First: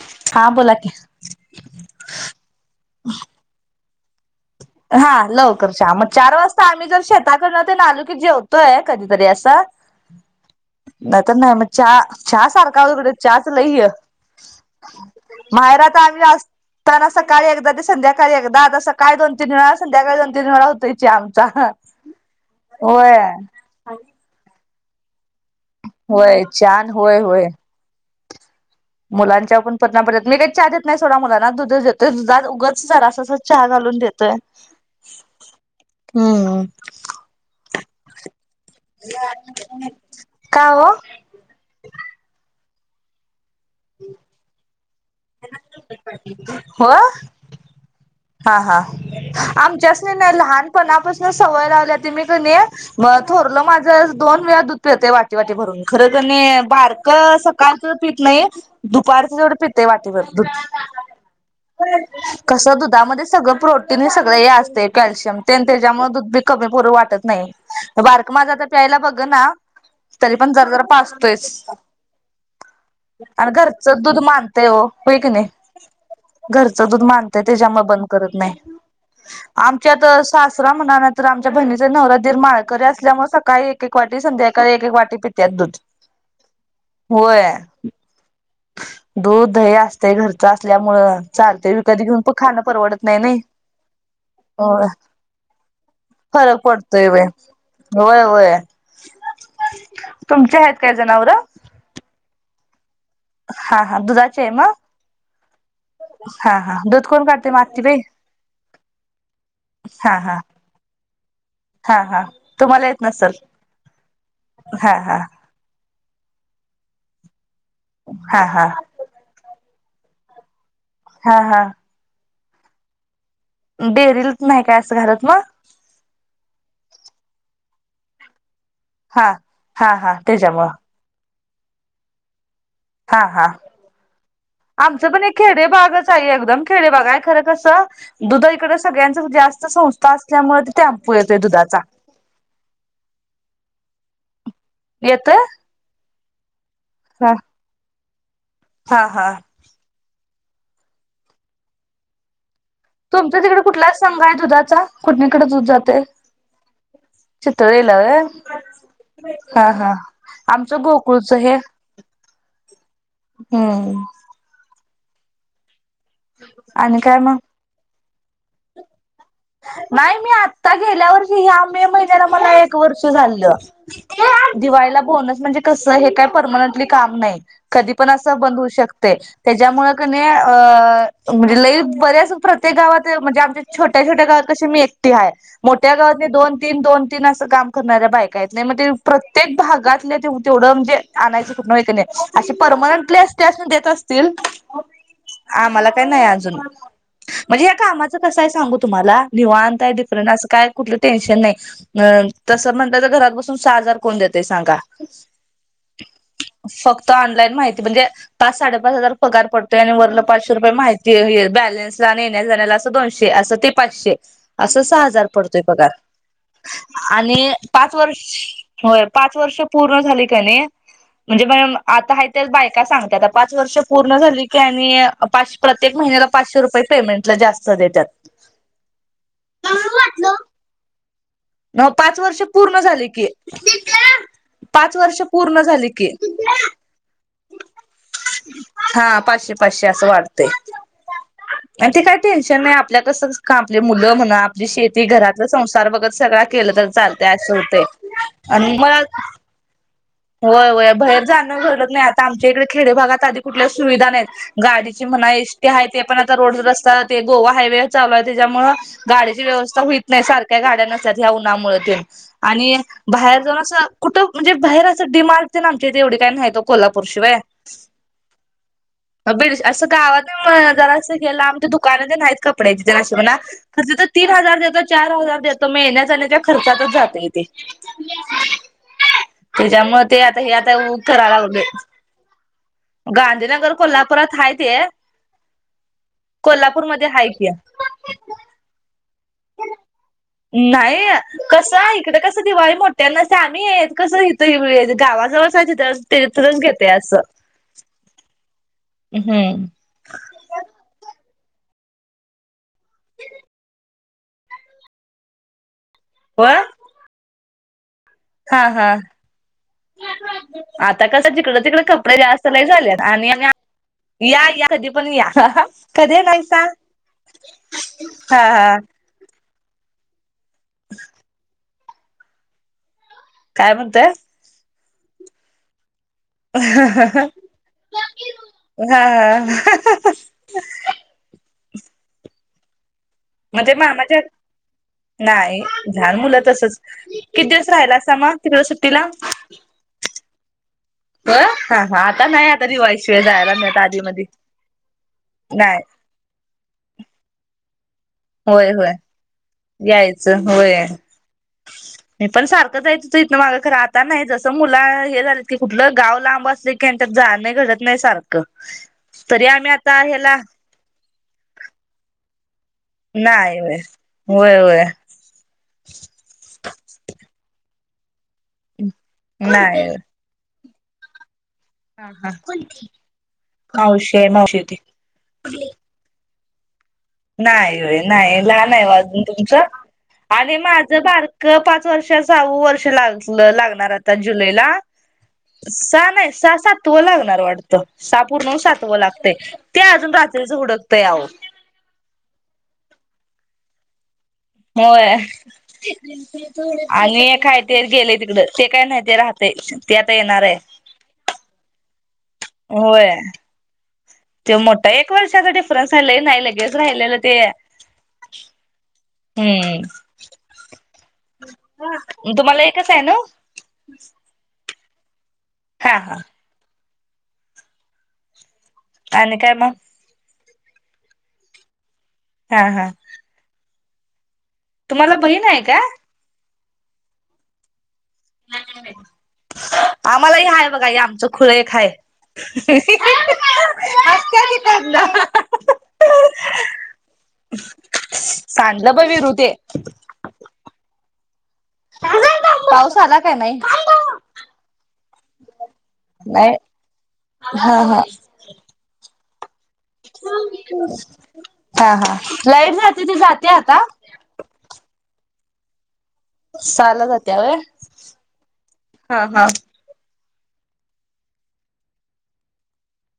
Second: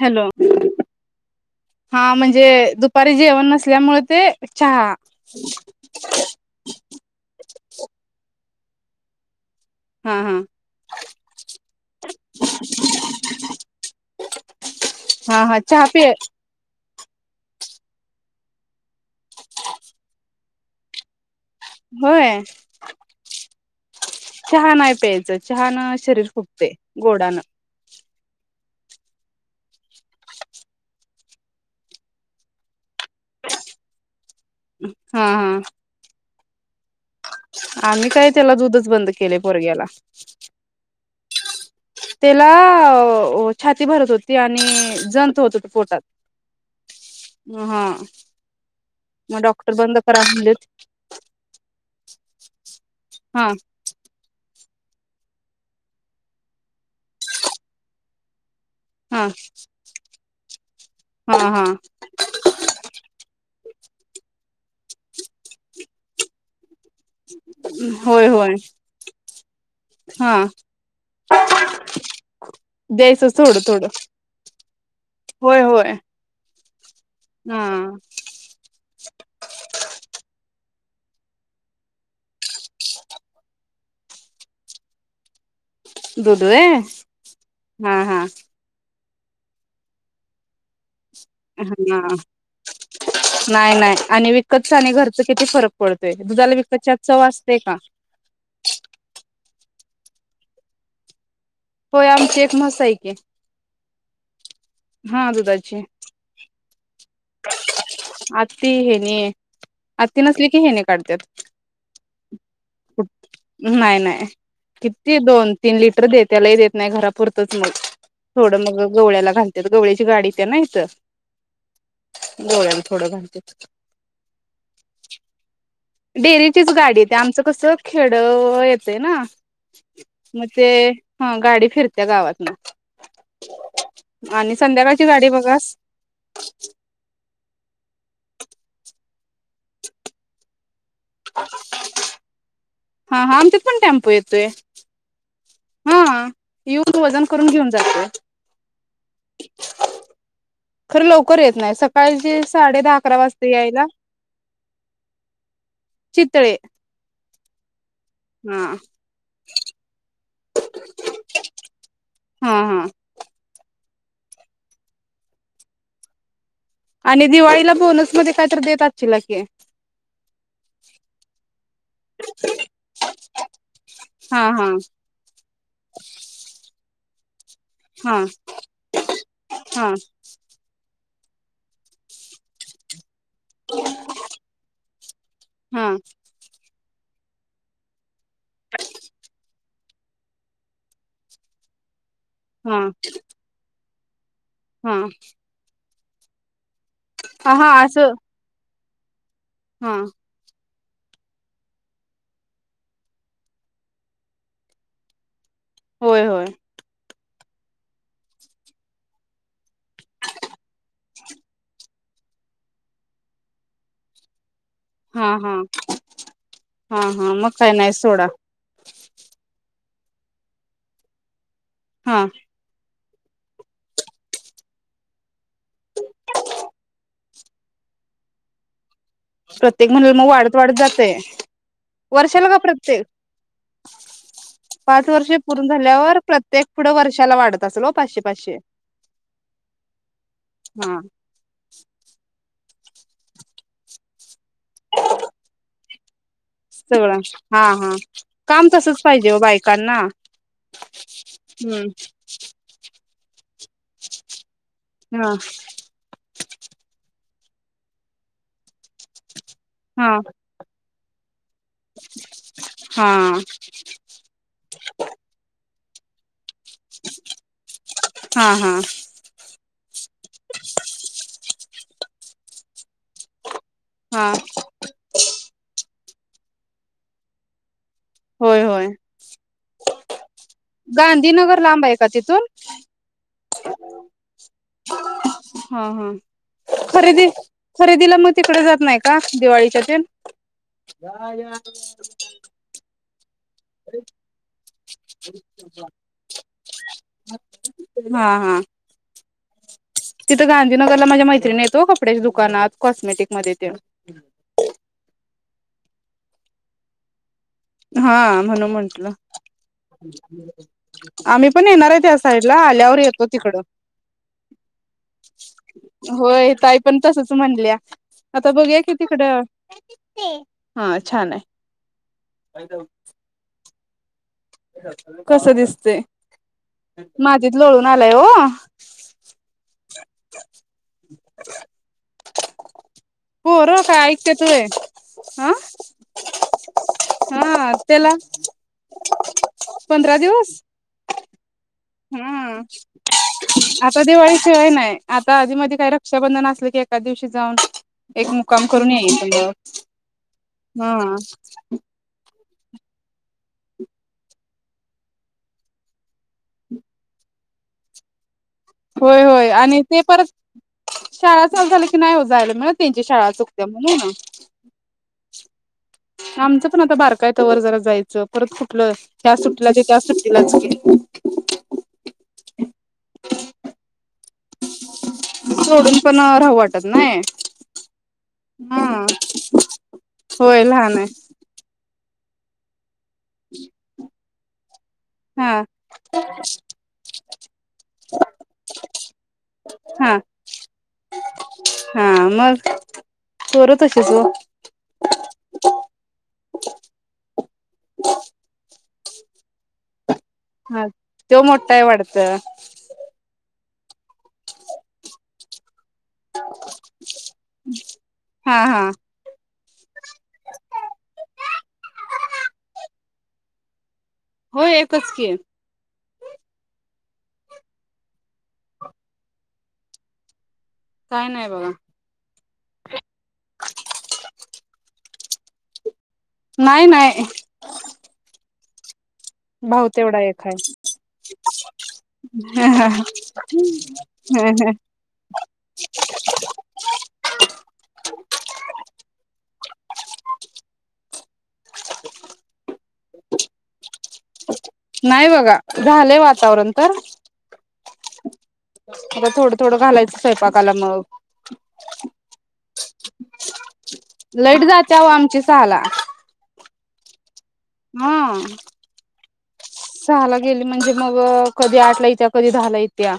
Hello हा बोला की हा म्हणजे दुपारी जेवण नसल्यामुळे ते चहा हा लवकर मग चार वाजता आम्ही जर शेताकडन ते आलू की जेवतो तो आहे कधीतरी असा हा हा नाही तर नाही मग चहा चहा सारखा चहाच लई य हा हा चहा माहेरात पिय आम्ही असताना सकाळी एकदा ते संध्याकाळी दादा स काळी काय दोन तीन वेळा संध्याकाळी दोन तीन वेळा होतोय चहा चहा होय होय हम्म चहा नाही प्यायचं छान शरीर फुगते छान होय गोडानं होय मुलांच्या पण [unintelligible] मी काही चहा देत नाही सोडा मुलांना दुध देत दुधात उगाच जरा अस चहा घालून देतोय हा हा हम्म हम्म आम्ही काय त्याला दुधच बंद केले पोरग्याला का हो त्याला छाती भरत होती आणि [inaudible] जंत होत पोटात हो हा हा हा मग डॉक्टर बंद आमच्याच नाही करा नाही म्हणलेत लहानपणापासून सवय लावल्या त मी कणी हा थोरलं माझ दोन दूध पितय वाटी वाटी भरून खर तर नाही बारक सकाळच पित नाही हा दुपारच तेवढं पितय वाटीभरून हा हा कस दूध मध्ये सगळ प्रोटीन हे सगळं हे असतं ते कॅल्शियम तन ते त्याच्यामुळे दुध कमी ब वाटत नाही होय बारक होय माझा प्यायला बघ ना हा तरी पण जरा जरा पाजतोय द्यायचं आणि थोडं थोडं घरच दूध मानतय की नाही होय होय [unintelligible] घरच दूध मानतय हा त्याच्या करत नाही आमच्या आता सासरा म्हणा तरर आमच्या बहिणीचा नवरा माळकरी असल्यामुळे सकाळी एक एक वाटी संध्याकाळी एक एक वाटी पित्यात दूध दुध होय होय हाहा दूध दही असते घरच असल्यामुळं चालतेय विकत हा घेऊन खाण पण नाही नाही आणि विकतच होय आणि घरच किती फरक पडतोय दुधाला फरक विकतच्या पडतोय चव व्हय असतेय का? तुमच्या आहेत काय जनावर? होय आमचे एक म्हैस आहे कि हा हा दुधाचे मग हा दुधाची [unintelligible] हा दुध कुठल आत्ती हेनी हा आत्ती हा नसली की हेने काढत्यात हा हा तुम्हाला येत नसल नाही नाही हा हा किती दोन तीन लिट खरं देत्या लई देत नाही घरापुर [unintelligible] हा थोडं हा मग गवळ्याला घालत त्या गावळ्याची गाडी येत्या त्या ना इथं. हा हा गवळ्याला थोडं घालते डेरीला नाही काय असं घालत मग? डेअरीचीच गाडी येत्या. आमचं कसं खेड ये असतय ना हा हा हा म त्याच्यामुळं ते गाडी फिरत्या गावातन. हा हा संध्याकाळची आमचं पण गाडी एक बघा खेडे भागच आहे एकदम खेडेबाग आहे खरं कसं दुध इकडे सगळ्यां जास्त संस्था असल्यामुळे टेम्पो येतोय दुधाचा. हा हा आमच्यात पण टॅम्पो येतोय. येतोय हां येऊन वजन हा करून घेऊन जातोय. हा हा खर लवकर येत नाही सकाळचीच तुमच्या तिकडे कुठला संघ आहे दुधाचा? कुठणीकडे दूध जातय? चितळे चितळे व्हय हा ह ह आमच गोकुळच हे. हा हा हम्म काय आणि मग दिवाळीला बोनस मग ते काय तर देतात. नाही मी आता गेल्या वर्षी ह्या मे महिन्याला मला एक वर्ष झालं. हा हा दिवाळीला बोनस म्हणजे कस हे काय परमनंटली काम नाही. कधी पण हा अस बंद होऊ शकतय. त्याच्यामुळं हा कणी अ म्हणजे लईच बऱ्याच प्रत्येक गावात ते म्हणजे आमच्या छो त्या छोट्या गावात कशी मी एकटी हाय. हा मोठ्या गावात दोन तीन दोन तीन आस काम करणाऱ्या बाईक काय येत नाही मग ते प्रत्येक भाग गातले ते तेवढं म्हणजे आणायचं कुठन होय कणी अशी परमनंटली असत्या त्यासनी तील हां त्या नाही अजून. म्हणजे या असं कामाचं कसा आहे सांगु तुम्हाला निवांत आहे हा डिफरंन असं काय कुठल टेन्शन नई. तस म्हणलं तर घरात बसून सहा हजार कोण देतय सांगा. होय होय फक्त ऑनलाईन माहिती म्हणजे पाच साडे पाच हजार पगार पडतोय आणि वरला पाचशे रुपये माहिती बॅलन्सला आणि येण्या जाण्याला अस दोनशे असं पाचशे असं सहा हजार हा हा पडतोय पगार हा हा मग आणि काय नाही पाच वर्ष सोडा होय पाच वर्ष पूर्ण झाली कणी पण आता हा हाय त्याच बायका सांग आता पाच वर्ष पूर्ण झाली की आणि प्रत्येक महिन्याला पाचशे रुपये पेमेंटला जास्त देत्यात. प्रत्येक महिन्याला मग वाढत वाढत जातय. पाच वर्ष वर्षाला का पूर्ण प्रत्येक? झाली की पाच वर्ष पूर्ण झाल्यावर प्रत्येक पुढ वर्षा हा पाचशे पाचशे असं वाढतय. हा आणि ते काय ते टेन्शन नई आपल्या कस का आपली मुलं म्हना जी शेती घरातल संसार बघत सगळा केलं तर सगळं चालतंय असं हा होतंय. हा काम तसच पाहिजे हो बायकांना. व्हय व्हय बाहेर जाणं घडत हम्म नाही. आता आमच्या इडे खेडे भागात आधी कुठल्या सुविधा नईत. गाडीची हा म्हणा एसटी आहे ते पण आता रोड रस्ता गोवा हायवे चालू आहे त्यांच्यामुळे गाडीची व्यवस्था हा हुइत नई सारख्या गाड्या नसत्यात ह्या उन्हामुळ तेन आणि हा बाहेर जाऊन असं कुठं म्हणजे बाहेर डिर्माट तेन आमच्या कड येवड काय नाहीत ओ कोल्हापूर शिवाय. हा हा बीड असं गावात जरा अस गेला लांब दुकान तेन हाइत कपड्याची तेन अशी म्हणा. खर तिथं तीन हा हजार देतो, चार हजार देतो म येण्या जाण्या त्या खर्चातच जातय ते. होय होय त्याच्यामुळे ते आता हे आता कराय गांधीनगर लागलोय. लांब आहे का तिथून गांधीनगर कोल्हापुरात हा ते. हा हा कोल्हापूरमध्ये हाय खरेदी की खरेदीला मग तिकडे जात नाही का दिवाळीच्या ते नाही. कसाय इकड कस दिवाळी मोठ त्यांना ते आम्ही कसं इथ गावाजवळच हाय तिथं तेथूनच घेतय अस हा हा हम्म तिथं गांधीनगरला माझ्या मैत्रिणी आहेत ओ कपड्याच्या दुकानात. कॉस्मेटिक मध्ये ते [unintelligible] आं हां म्हणून म्हंटलं, आता कसं आम्ही जिकडं पण तिकडे येणार आहे त्या कपडे जास्त साईडला लय आल्यावर झालेत येतो आणि तिकडं. आणि या या कधी पण या कधी होय, येनायसा? ताई पण तसच म्हणल्या हा आता हा बघूया कि तिकडं. किडकित ते हां छान आय. काय दउन काय म्हणताय? कसं दिसते? मातीत लोळून आलाय हो हां-हां [inaudible] [unintelligible] म्हणजे पोरं काय मामाच्यात? ऐकत्यात व्हय हा नाही झान मुलं तसच. कि दिवस हा राहिलासा त्याला म तिकडं सुट्टीला? होय हां. हम्म आधी आता मधी दिवाळी शिवाय नाय. आता आधी, मधी नाही काय रक्षाबंधन असलं की एखादिवशी जाऊन [unintelligible] एक मुक्काम होय करून होय येईल यायचं [unintelligible] होय हां. मी पण सारखं जायचं ते इथनं मागं खरं आता नाही, जसं मुलं हे झालेत की कुठलं गाव लांब असले की आण् त्यात जाणं घडत नाही सार क होय तरी होय आम्ही आणि ते आता ह्याला परत शाळा चालू झाली की नाही ओ जायला मिळतं. नाई व्हय, वय-वय. आमचं पण आता बारका आहे तवर जरा जाईल. चप परत कुठलं, ह्या सुट्टीला ते नाही त्या सुट्टीलाच की. [inaudible] हा हा, कोणती मावशी. ए मावशी आय ती. कुठली? सोडून [unintelligible] नाही व्हय नाही लहान आहे ओ हा अजून तुमचं, आणि होय लहान माझं आहे बारकं पाच वर्ष सहावं वर्ष लाग ल लागणार आता जुलै ला हा सा नाही, सा सातवं लागणार वाटतं सहा पूर्ण होऊन सातवं लाग ते ते आजून हा रात्रीचं हुडकतंय आवो. पोरं तशीच वो हम्म होय आणि काय नाही ते गेले तिकड ते काय नाही ते काय राहतय ते येणार आहे हा तो मोठा आहे वाटतं होय. तेव मोठा आहे एक वर्षाचा डिफरन्स हाय लई नाही लगेच राहिलेलं ते हा हा हम्म तुम्हाला एकच हाय नव्हं? होय एकच की. हा हा. आणि काय मग काय नाही बघा. हा हा तुम्हाला बहीण आहे का? नाही नाहीय. [unintelligible] आम्हालाही एक आहे. हाय बघा आमचं खुळ एक हाय हसतिया कि पुढनं त्यांना सांडलं ब वीरु ते. पाऊस आला का नाही नाही बघा झालंय नाही वातावरण तर हा हा. आता थोडं थोडं घालायचं स्वयंपाकाला मग हा हा लाईट जाते ती जाते आता लाईट जातीया ओ आमची सहाला सहाला जात तिया व्हय हा हा हा सहाला गेली म्हणजे मग कधी आठला येत्या कधी दहा ला येत्या.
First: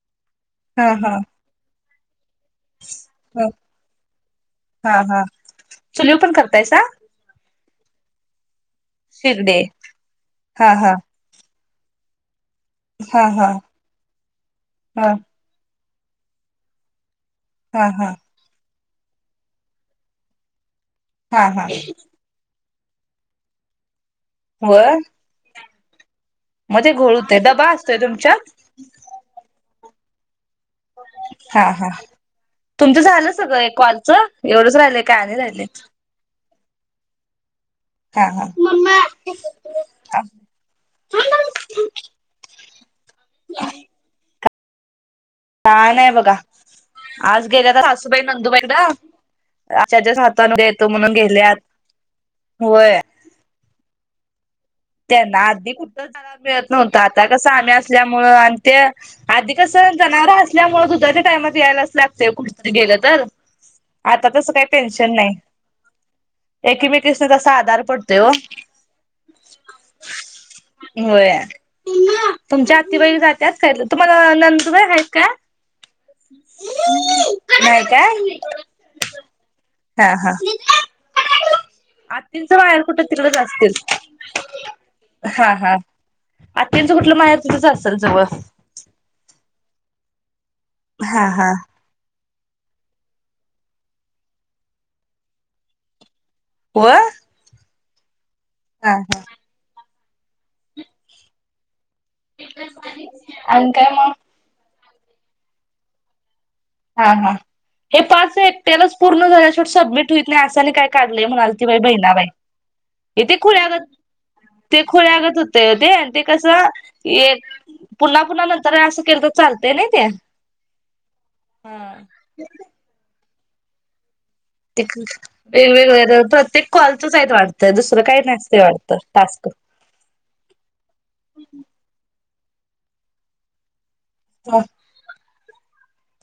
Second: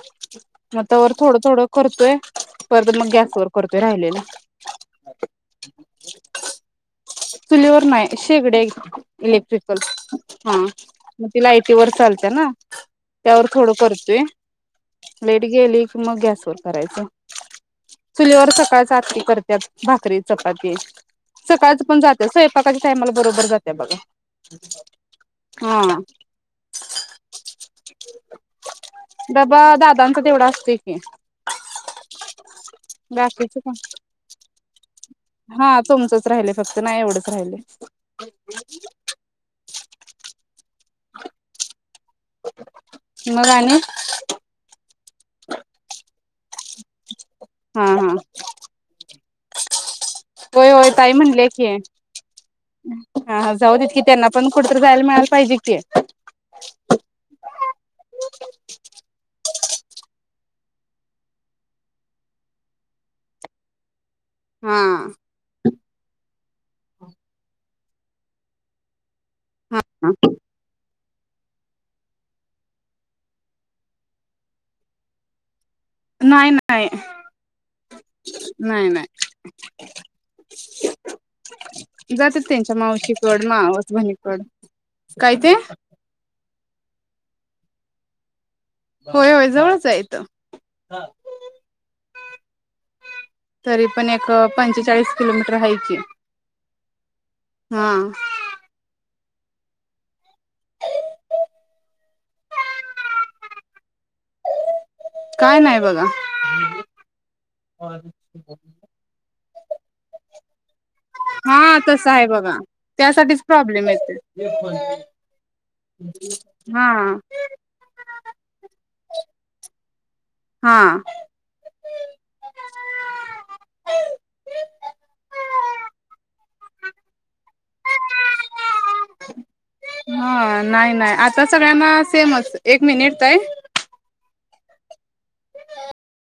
मग हा तवर हा थोडं थोडं करतोय परत मग ह गॅसवर करतोय राहिलेलं हा हा चुलीवर पण करतायसा? चुलीवर नाही शेगडीयं शिगडे इलेक्ट्रिकल हा म ती लाईट ती वर चालतिया ना. हा त्यावर हा थोडं करतोय ह लाईट गेली मग गॅसवर करायचं. हा हा चुलीवर सकाळ काकी करत्यात भाकरी, चपाती हा हा सकाळच्या टायमाला बरोबर जातिया बघा. व्हय हा मग ते घोळ होतोय डबा असतोय तुमच्यात? सांग ग तेवढा? की हा हा तुमच झालं बाकीच सगळं पण एक कॉल च एवढंच राहिलयं काय आणि राहिलयं? हा तुमचंच राहिलय फक्त नाही एवढंच राहिलयं. हा हा मम्मा कसं? आ [inaudible] मग आणि काय नाय बघा. आज गेल्यात हा हा सासूबाई नंदुबाईकडं. आजच्या दिवस राहतो उद्या होय येतो होय ताई म्हणून म्हणल्या गेल्यात की होय? हा हा जाऊ देत की त्यांना पण कुठेतरी जायला मिळायला त्यांना पाहिजे आधी की. कुठ जायल मिळत नव्हतं आता कस आम्ही असल्यामुळे आणि ते आधी कस जनावर असल्यामुळे दुधाच्या टाईमात यायलाच लागतय कुठतरी गेलं तर - आता तसं काही हा. टेन्शन नाही. एकमेकीसनी तसा आधार पडतोय ओ हा व्हय तुमच्या आत्तीबाई जात्यात का तुम्हाला नंदूबाई आहेत काय? नाही नाही काय नाही नाही हा हा जातात आत्तींचं त्यांच्या माहेर कुठं तिकडच मावशीकड असतील मावस बहिणी कडे हा हा आत्तींच कुठलं माहेर? इथेच असेल जवळ? होय होय जवळच आहे इथं. हा हा तरी पण एक पंचेचाळीस किलोमीटर हाय की. व हा हा हा आणि काय मग? काय नाही बघा. हा हा हे पाच एकट्यालाच पूर्ण झाल्या सबमिट होत नाही अस आणि काय काढले म्हणालती बई हा तसं बहिणा बाई आहे बघा हे ते त्यासाठीच खुळ्यागत प्रॉब्लेम येते ते खुळ्यागत होतय ओ ते आणि ते कसं हा पुन्हा पुन्हा नंतर असं केलं तर चालतंय नाही? त्या हा हा वेगवेगळ प्रत्येक कॉलचच आहेत वाटतं दुसरं काही नसतंय वाटत टास्क हा नाही नाही आता सगळ्यांना सेमच एक मिनिट ताई [inaudible]